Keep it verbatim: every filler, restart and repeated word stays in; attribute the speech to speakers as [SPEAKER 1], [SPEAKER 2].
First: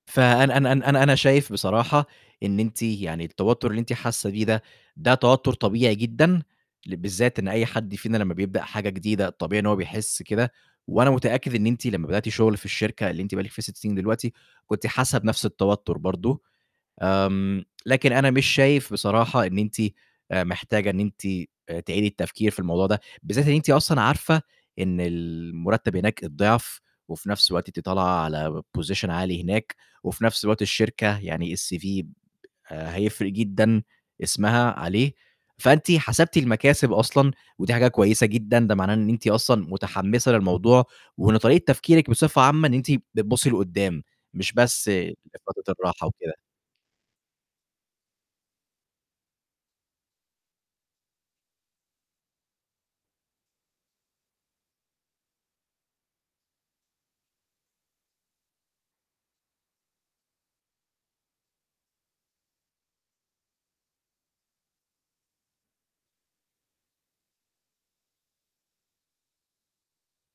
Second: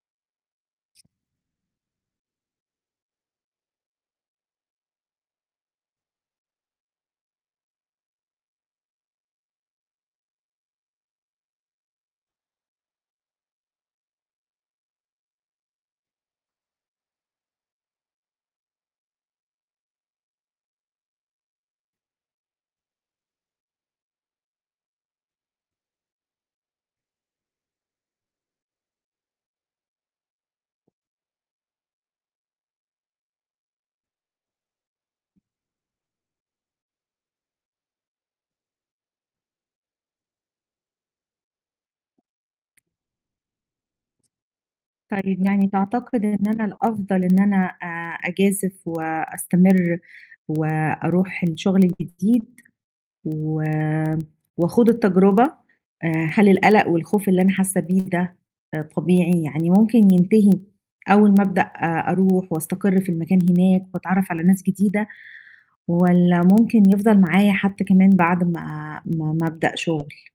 [SPEAKER 1] فأنا أنا أنا أنا أنا شايف بصراحة إن أنتِ يعني التوتّر اللي أنتِ حاسّة بيه ده، ده توتّر طبيعي جدًا، ل بالذات إن أي حد فينا لمّا بيبدأ حاجة جديدة، الطبيعي إن هو بيحِس كده وأنا متأكد إن أنتِ لمّا بدأتِ شُغل في الشركة اللي أنتِ بقى لك فيها سِت سنين دلوقتي، كنتِ حاسّة بنَفْس التوتّر برضه. آمم، لكن أنا مش شايف بصراحة إن أنتِ آآ محتاجة إن أنتِ آآ تعيدي التفكير في الموضوع ده. بالذات إن أنتِ أصلًا عارفة إن المُرتَّب هناك الضِعف وفي نَفْس الوقت أنتِ طالعة على Position عالي هناك وفي نَفْس الوقت الشركة يعني الCV آآ هيفرق جدًا اسمها عليه، فأنتِ حسبتِ المكاسب أصلًا ودي حاجة كويسة جدًا، ده معناه إن أنتِ أصلًا مُتحمِّسة للموضوع، وإن طريقة تفكيرِك بصفة عامة إن أنتِ بتبُصّي لقُدّام، مش بس
[SPEAKER 2] طيب، يعني
[SPEAKER 1] لفترة الراحة
[SPEAKER 2] تعتقد
[SPEAKER 1] وكده.
[SPEAKER 2] إن أنا الأفضل إن أنا أ أجازف وأستمر وأروح الشغل الجديد و وأخوض التجرُبة؟ آآ، هل القلَق والخوف اللي أنا حاسّة بيه ده آآ طبيعي؟ يعني ممكن ينتهي أول ما أبدأ أ أروح وأستقر في المكان هناك وأتعرّف على ناس جديدة والّا ممكن يفضل معايا حتّى كمان بعد ما ما ما أبدأ شُغل؟